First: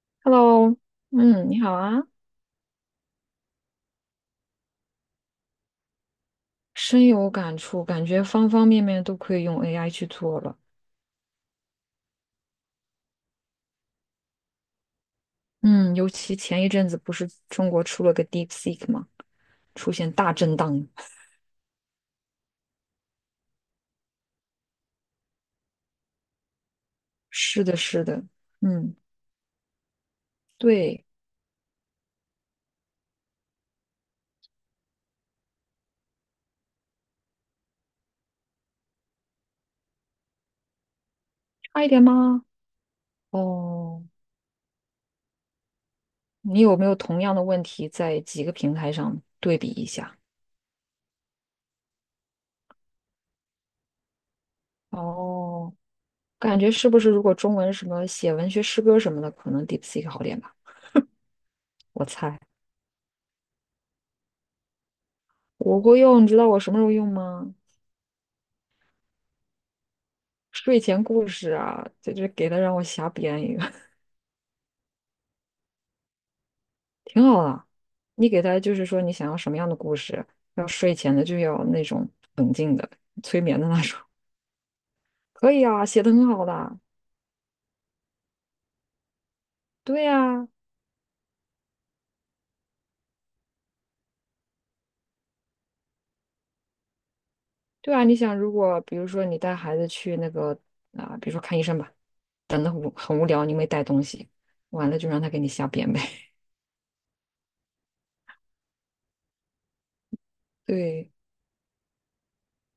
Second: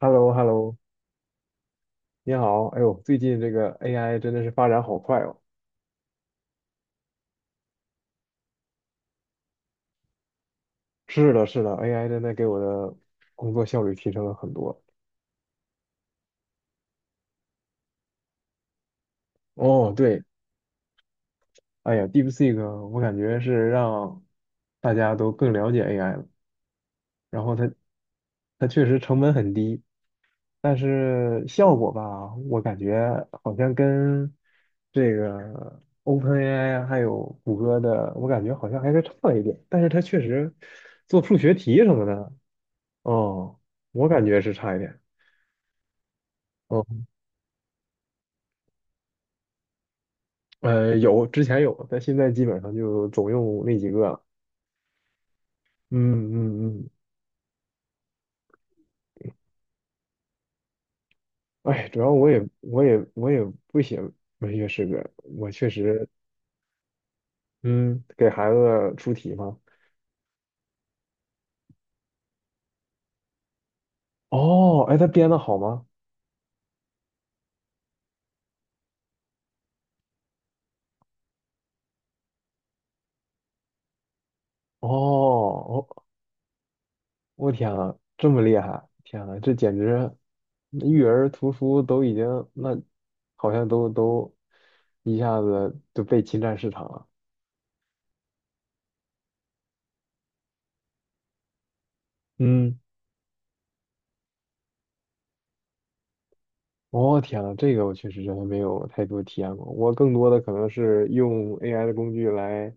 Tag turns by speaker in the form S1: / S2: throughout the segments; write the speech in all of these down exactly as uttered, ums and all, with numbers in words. S1: h e l l o h e l l o
S2: Hello，嗯，你好啊，
S1: 你好。哎呦，最近这个 A I 真的是发展好快哦。
S2: 深有感触，感觉方方面面都可以用 A I 去做了。
S1: 是的，是的，A I 真的给我的工作效率提升了很多。
S2: 嗯，尤其前一阵子不是中国出了个 DeepSeek 吗？出
S1: 哦，
S2: 现
S1: 对，
S2: 大震荡。
S1: 哎呀，DeepSeek，我感觉是让大家都更了解 A I 了。然后
S2: 是
S1: 它，
S2: 的，是的，
S1: 它确
S2: 嗯，
S1: 实成本很低，但
S2: 对，
S1: 是效果吧，我感觉好像跟这个 OpenAI 还有谷歌的，我感觉好像还是差了一点。但是它确实做数学题
S2: 差一
S1: 什
S2: 点
S1: 么的，
S2: 吗？
S1: 哦，
S2: 哦，
S1: 我感觉是差一点。
S2: 你有没
S1: 哦，
S2: 有同样的问题在几个平台上对比一下？
S1: 呃，有，之前有，但现在基本上就总用那几个了。
S2: 哦，
S1: 嗯
S2: 感觉
S1: 嗯
S2: 是
S1: 嗯，
S2: 不是如果中文什么写文学诗歌什么的，可能 DeepSeek 好点吧？
S1: 哎，主
S2: 我
S1: 要我
S2: 猜。
S1: 也我也我也不写文学诗歌，我确
S2: 我会
S1: 实，
S2: 用，你知道我什么时候用吗？
S1: 嗯，给孩子出题嘛。
S2: 睡前故事啊，这就给他让我瞎编一个，
S1: 哦，哎，他编的好吗？
S2: 挺好的。你给他就是说你想要什么样的故事，要睡前的就要那种催眠的那种，
S1: 哦，
S2: 可以啊，写
S1: 我
S2: 的很好的。
S1: 我天呐，这么厉害！天呐，这简
S2: 对
S1: 直
S2: 呀，
S1: 育儿图书都已经那好像都都一下子就被侵占市场了。
S2: 对啊，你想如果比如说你带孩子去那个啊、比如说看医生吧，等的
S1: 嗯。
S2: 无很无聊，你没带东西，完了就让他给你瞎编呗。
S1: 哦，天呐，这个我确实真的没有太多体验过。我更多的可 能是
S2: 对，
S1: 用 A I 的工具来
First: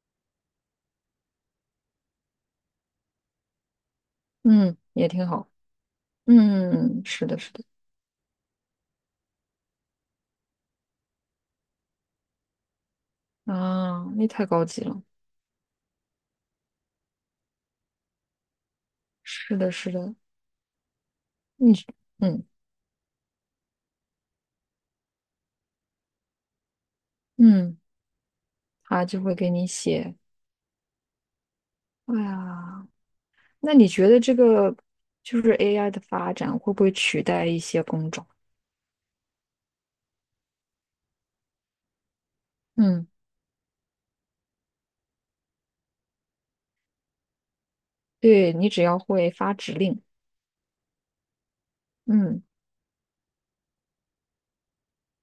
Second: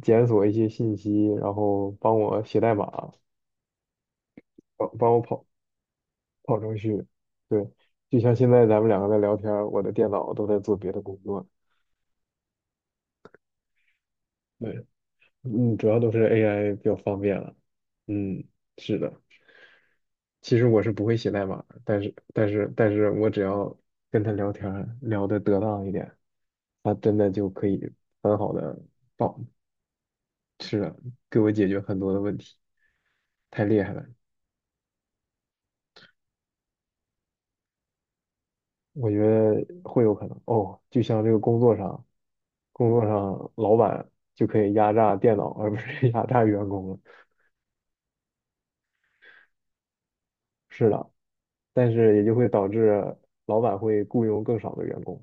S1: 检索一些信息，然后帮我写代码，
S2: 嗯，
S1: 帮
S2: 也
S1: 帮我
S2: 挺
S1: 跑
S2: 好。
S1: 跑程
S2: 嗯，
S1: 序。
S2: 是的，是的，
S1: 对，就像现在咱们两个在聊天儿，我的电脑都在做别的工作。
S2: 啊，那太高级
S1: 对，
S2: 了。
S1: 嗯，主要都是 A I 比较方便了。嗯，是的。
S2: 是的，是的，
S1: 其实我是不会写代码，
S2: 你
S1: 但是
S2: 嗯
S1: 但是但是我只要跟他聊天儿，聊得得当一点，他真的就可
S2: 嗯。
S1: 以很好的。
S2: 它就会给你写。
S1: 是的，给我解决很多
S2: 哎
S1: 的问题，
S2: 呀，
S1: 太
S2: 那
S1: 厉
S2: 你
S1: 害了。
S2: 觉得这个就是 A I 的发展会不会取代一些工种？
S1: 我觉得会有可能哦，就像这个工作上，工作
S2: 嗯，
S1: 上老板就可以压榨电脑，而不是 压榨员工了。
S2: 对，你只要会发指令，
S1: 是的，但是也就
S2: 嗯，
S1: 会导致老板会雇佣更少的员工，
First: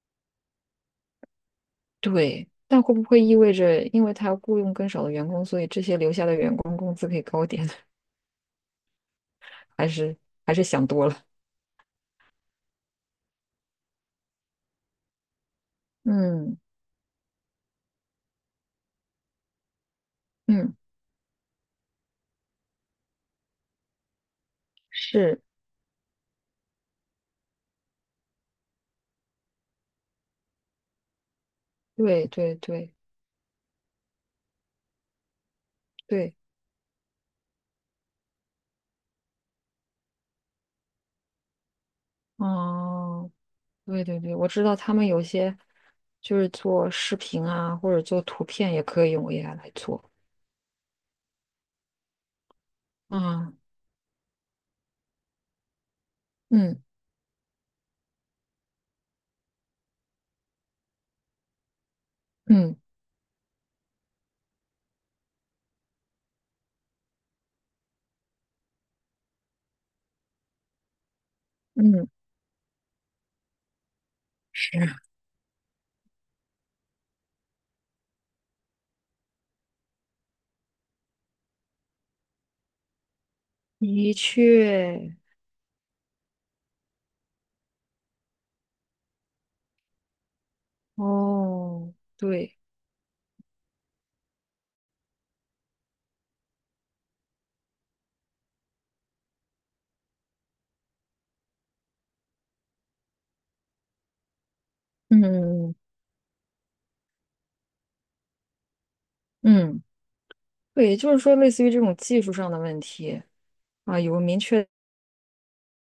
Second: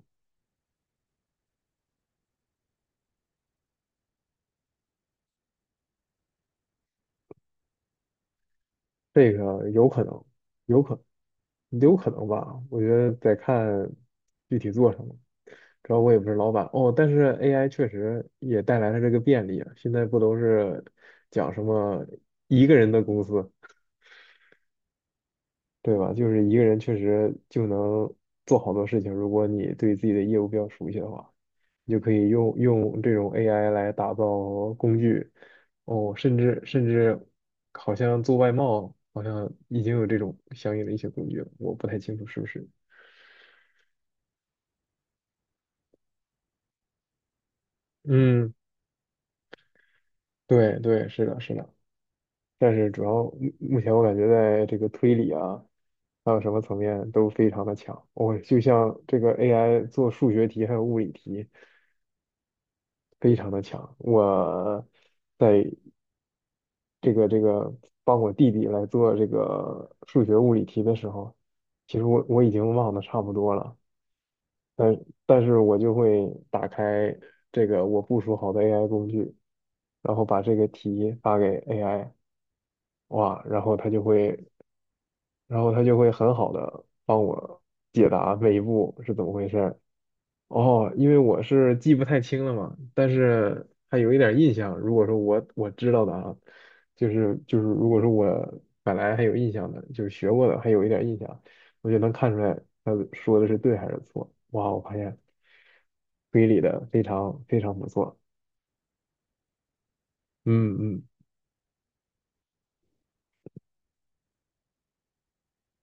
S2: 对。但会不会意味着，因为他要雇佣更少的员工，所以这些留下的员工工资可以高点？
S1: 这个
S2: 还
S1: 有可
S2: 是
S1: 能，
S2: 还是
S1: 有
S2: 想
S1: 可
S2: 多了？
S1: 能，有可能吧？我觉得得看具体做什么。主要我也不是老
S2: 嗯
S1: 板哦，但是 A I 确实也带来了这个便利啊。现在不都
S2: 嗯，
S1: 是讲什么一个人的公司？
S2: 是，
S1: 对吧？就是一个人确实就能做好多事情，如果你对自己的业务比较熟悉的话，你就可
S2: 对
S1: 以
S2: 对
S1: 用
S2: 对
S1: 用这种 A I 来打造工具，哦，
S2: 对，
S1: 甚至甚至好像做外贸，好像已经有这种相应的一些工具了，我不太清楚是不是。
S2: 哦，对对对，我知道他们有些就是做视频啊，或者做图
S1: 嗯，
S2: 片也可以用 A I 来做。
S1: 对对，是的，是的。但是主要目
S2: 啊，
S1: 目前我感觉在这个推理啊，还有什么层
S2: 嗯
S1: 面都非常的强。我、就像这个 A I 做数学题还有物理题。
S2: 嗯
S1: 非常的强。我在这个这个帮我弟弟来做这个数学物理题的时候，其实
S2: 嗯，
S1: 我我已经忘得差不多了，
S2: 是啊，
S1: 但 但是我就会打开这个我部署好的 A I 工具，然后把这个题发给 A I，哇，然后它就
S2: 的
S1: 会，
S2: 确，
S1: 然后它就会很好的帮我解答每一步是怎么回事。哦，因为我是记
S2: 哦，
S1: 不太清了
S2: 对，
S1: 嘛，但是还有一点印象。如果说我我知道的啊，就是就是，如果说我本来还有印象的，就是学过的还有一点印象，我就能看出来他说的是对还是错。哇，我发现
S2: 嗯
S1: 推理的非常非常不错。
S2: 嗯
S1: 嗯
S2: 对，也
S1: 嗯
S2: 就是说，类似于这种技术上的问题啊，有个明确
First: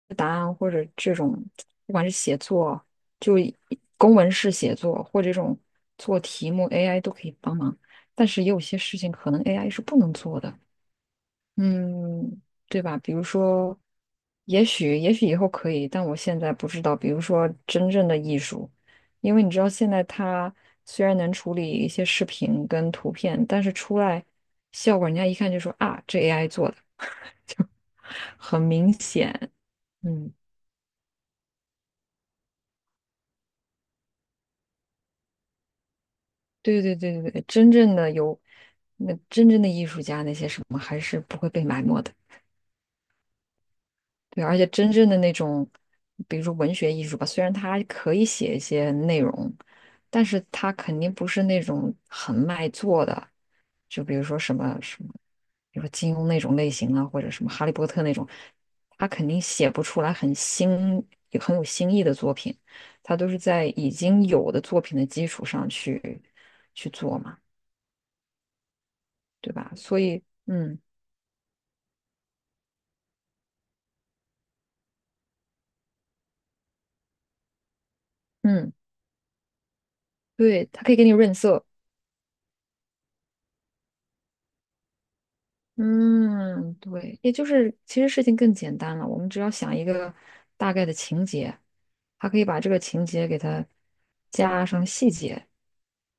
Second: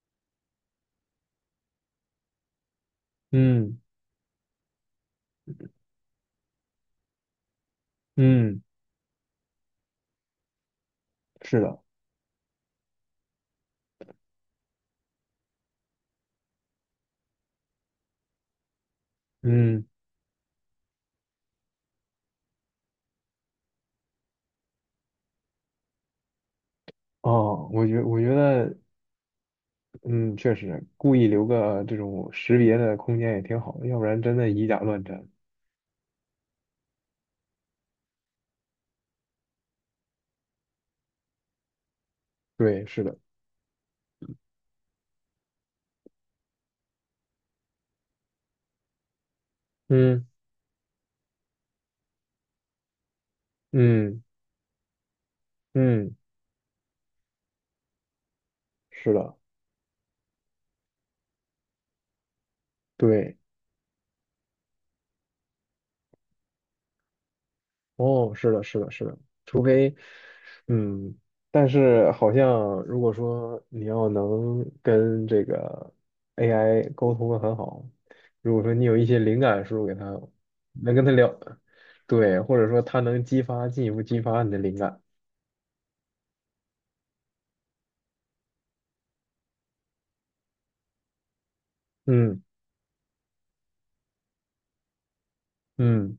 S2: 的答案，或者这种不管是写作，就以
S1: 嗯
S2: 公文式写作，或者这种做题目，A I 都可以帮忙。但是也有
S1: 嗯，
S2: 些事情可能 A I 是不能做的。
S1: 是的，
S2: 嗯，对吧？比如说，也许也许以后可以，但我现在不知道。比如说，真正的艺术，因为你知道，
S1: 嗯
S2: 现在它虽然能处理一些视频跟图片，但是出来效果，人家一看就说啊，这 A I 做的，
S1: 哦，我觉我觉
S2: 很
S1: 得
S2: 明显。嗯，
S1: 嗯，确实故意留个这种识别的空间也挺好的，要不然真的以假乱真。
S2: 对对对对对，真正的有那真正的艺术家那些什么，还是不会被埋没的。
S1: 对，是的。
S2: 对，而且真正的那种，比如说文学艺术吧，虽然它可以写一些内容，但
S1: 嗯
S2: 是它肯定不是那种很卖座的，就比
S1: 嗯
S2: 如说什么什么，比如说金
S1: 嗯，
S2: 庸那种类型啊，或者什么哈利波特那种，他
S1: 是
S2: 肯
S1: 的，
S2: 定写不出来很新、有很有新意的作品，他都
S1: 对，
S2: 是在已经有的作品的基础上去去做嘛，
S1: 哦，是的，是的，是的，
S2: 对
S1: 除
S2: 吧？
S1: 非，
S2: 所以，嗯
S1: 嗯，但是好像如果说你要能跟这个 A I 沟通的很好，如果说
S2: 嗯，
S1: 你有一些灵感输入给他，
S2: 对，他可
S1: 能
S2: 以
S1: 跟
S2: 给
S1: 他
S2: 你润
S1: 聊，
S2: 色。
S1: 对，或者说他能激发，进一步激发你的灵感，
S2: 嗯，对，也就是其实事情更简单了，我们只要想一个大概的情节，还可
S1: 嗯
S2: 以把这个情节给它加上细节，
S1: 嗯。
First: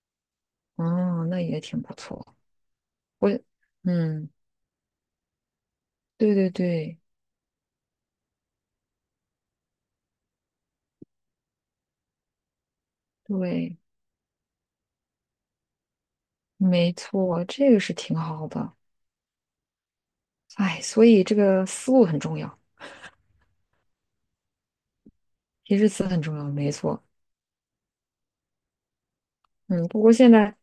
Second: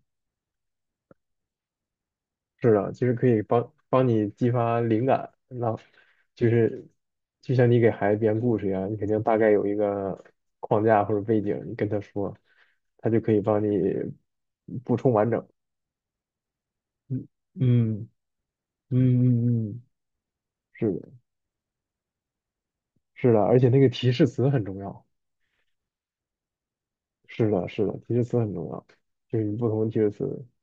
S2: 哦，那也挺不错。
S1: 是的，其实可
S2: 我，
S1: 以帮帮你
S2: 嗯，
S1: 激发灵感。让
S2: 对
S1: 就
S2: 对
S1: 是
S2: 对
S1: 就像你给孩子编故事一样，你肯定大概有一个框架或者背景，你跟他说，他就可以帮你
S2: 对，
S1: 补充完整。
S2: 没
S1: 嗯
S2: 错，这个是
S1: 嗯
S2: 挺好的。
S1: 嗯嗯嗯，
S2: 哎，
S1: 是
S2: 所
S1: 的，
S2: 以这个思路很重要，
S1: 是的，而且那个提示词很重要。
S2: 提示词很重要，没错。
S1: 是的，是的，提示词很重要，就是你不同
S2: 嗯，
S1: 的提
S2: 不
S1: 示
S2: 过现
S1: 词。
S2: 在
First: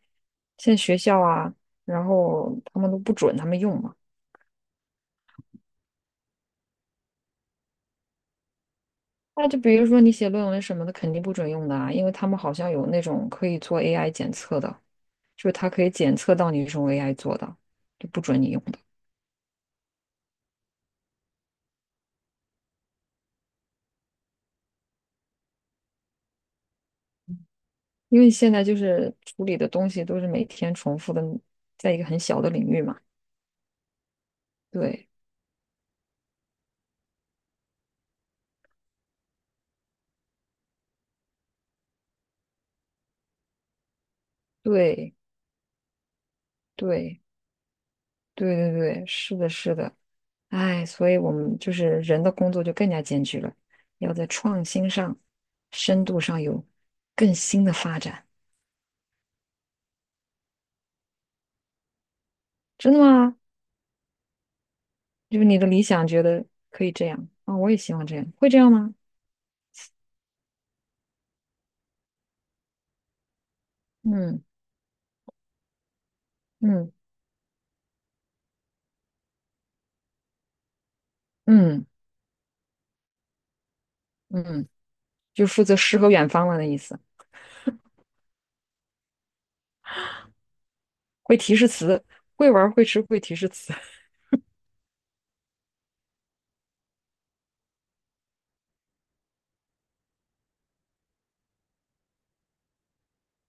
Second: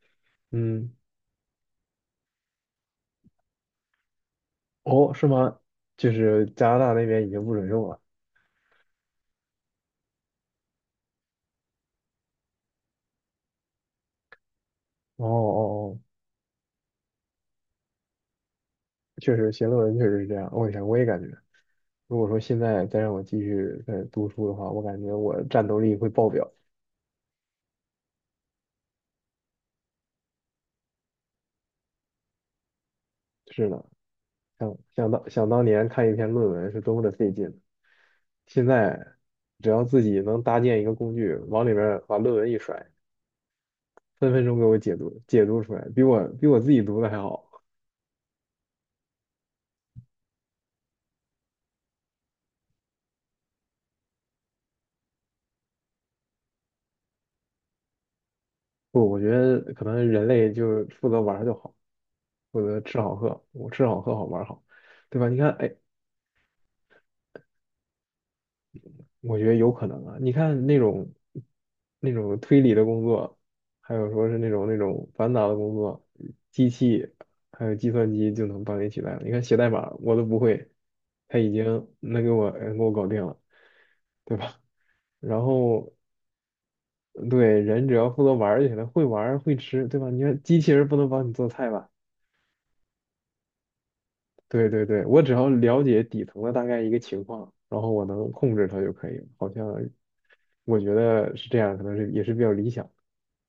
S2: 现在
S1: 嗯，
S2: 学校啊，然后他们都不准他们用嘛。
S1: 哦，是吗？就是加拿大那边已经不准用了。
S2: 那就比如说你写论文什么的，肯定不准用的啊，因为他们好像有那种可以做 A I 检测的，
S1: 哦哦
S2: 就是它可以
S1: 哦
S2: 检测到你是用 A I 做的，就不准你用的，
S1: 确实写论文确实是这样，我想我也感觉，如果说现在再让我继续再读书的话，我感觉我战斗力会爆表。
S2: 因为现在就是处理的东西都是每天重复的，在一个很小的领域嘛。
S1: 是的，想
S2: 对
S1: 想当想当年看一篇论文是多么的费劲，现在只要自己能搭建一个工具，往里面把论文一甩，分分钟给我解
S2: 对
S1: 读解读出来，比我比我自己读的还
S2: 对
S1: 好。
S2: 对对对，是的，是的，哎，所以我们就是人的工作就更加艰巨了，要在创新上、深度上有更新的发展。
S1: 不，我觉得可能人类就负责玩儿就好，负责
S2: 真
S1: 吃
S2: 的
S1: 好
S2: 吗？
S1: 喝，我吃好喝好玩儿好，对吧？你
S2: 就是
S1: 看，
S2: 你的
S1: 哎，
S2: 理想觉得可以这样啊、我也希望这样，会这样吗？
S1: 我觉得有可能啊。你看那种那种推理的工作，还有说是
S2: 嗯
S1: 那种那种繁杂的工作，机
S2: 嗯
S1: 器还有计算机就能帮你取代了。你看写代码我都不会，他已经
S2: 嗯
S1: 能给我能给我搞定了，对吧？
S2: 嗯，
S1: 然
S2: 就负责
S1: 后
S2: 诗和远方了的意思，
S1: 对人只要负责玩儿就行了，会玩儿会吃，对吧？你看机器人不能帮你
S2: 会
S1: 做
S2: 提示
S1: 菜吧？
S2: 词，会玩儿会吃会提示词，
S1: 对对对，我只要了解底层的大概一个情况，然后我能控制它就可以了。好像我觉得是这样，可能是也是比较理想。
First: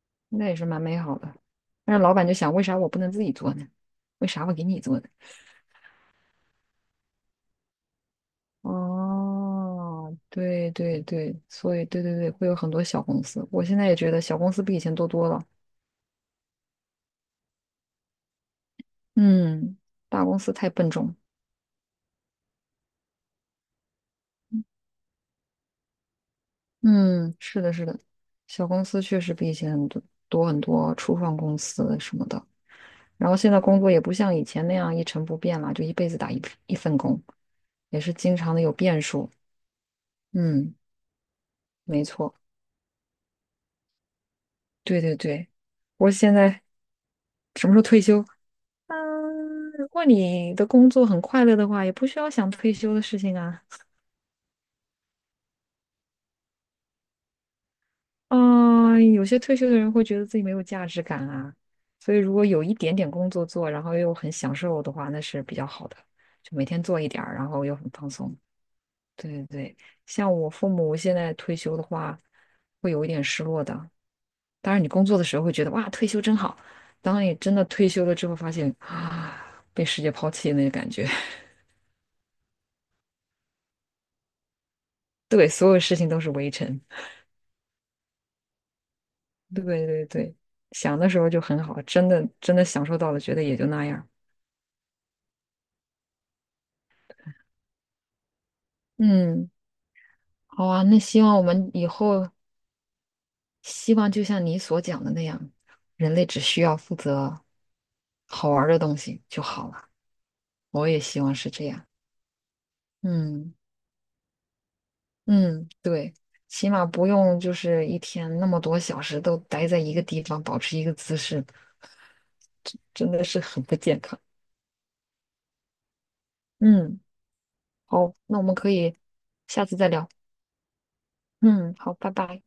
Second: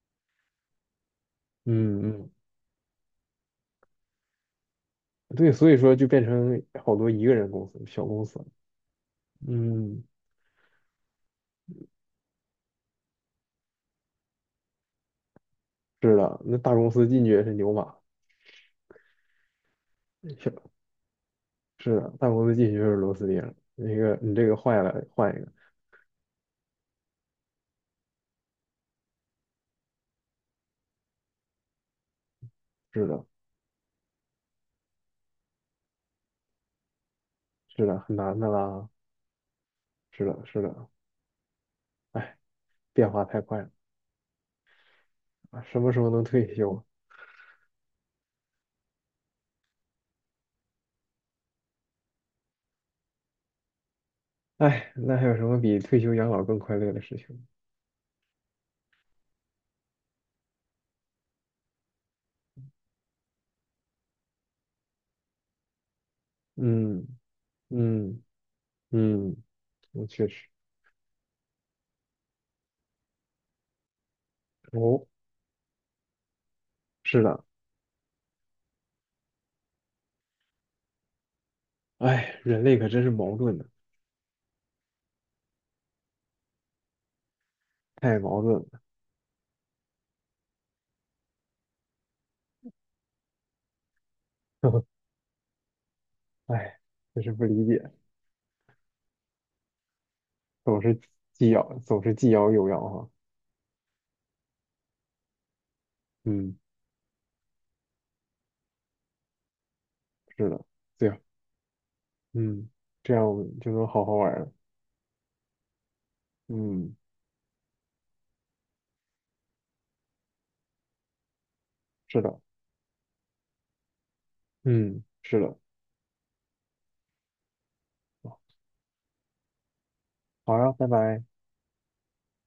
S2: 那也是蛮美好的。但
S1: 嗯
S2: 是老板
S1: 嗯，
S2: 就想，为啥我不能自己做呢？为啥我给你做呢？
S1: 对，所以说就变成好多一个人公司、小公司。嗯，
S2: 哦，对对对，所以对对对，会有很多小公司。我现在也觉得小公司比以前多多了。
S1: 是的，那大公司进去也是牛马，
S2: 嗯，大公司太
S1: 小
S2: 笨重了
S1: 是的，大公司进去就是螺丝钉儿。那个你这个坏了，换一个。
S2: 嗯，是的，是的，小公司确实比以前很多多很多，初创公司什么的。
S1: 是的，
S2: 然后现在工作也不像以前那样一成不变了，就一辈子打一一份工，
S1: 是的，
S2: 也
S1: 很
S2: 是经
S1: 难的
S2: 常的有
S1: 啦。
S2: 变数。
S1: 是的，是的，
S2: 嗯，没错，
S1: 哎，变化太快了
S2: 对对对。
S1: 啊！什么时候
S2: 我
S1: 能
S2: 现
S1: 退
S2: 在
S1: 休啊？
S2: 什么时候退休？嗯，如果你的工作很快乐的话，也不需要想退休的事情啊。
S1: 哎，那还有什么比退休养老更快乐的事情
S2: 嗯，有些退休的人会觉得自己没有价值感啊，所以如果有一点点工作做，然后又很享受的话，那是比较好的。就每天做
S1: 嗯
S2: 一点儿，然后又很放
S1: 嗯
S2: 松。对
S1: 嗯，
S2: 对对，
S1: 那确
S2: 像
S1: 实
S2: 我父母现在退休的话，会有一点失落的。当然，你工
S1: 哦，
S2: 作的时候会觉得哇，退休真好。当
S1: 是
S2: 你
S1: 的，
S2: 真的退休了之后，发现啊，被世界抛弃的那个感觉。
S1: 哎，人类可真是矛盾的，
S2: 对，所有事情都是围城。
S1: 太矛盾了。
S2: 对对对，想的时候就很好，真的真的享受到了，觉得也就那样。
S1: 哎，就是不理解，
S2: 嗯。好
S1: 总
S2: 啊，
S1: 是
S2: 那希望我
S1: 既要
S2: 们以
S1: 总是既
S2: 后
S1: 要又要哈。
S2: 希望就像你所讲的那样，人类只
S1: 嗯，
S2: 需要负责好玩儿的东西就好了。
S1: 是的，
S2: 我也
S1: 对呀，
S2: 希望是这样。
S1: 嗯，这样我
S2: 嗯
S1: 们就能好好玩了。
S2: 嗯，对，起码
S1: 嗯，
S2: 不用就是一天那么多小时都待在一个地方，保持一个姿势，
S1: 是的，
S2: 真的是很不健康。
S1: 嗯，是的，
S2: 嗯，好，那我们可以下次再聊。
S1: 好呀，拜拜。
S2: 嗯，好，拜拜。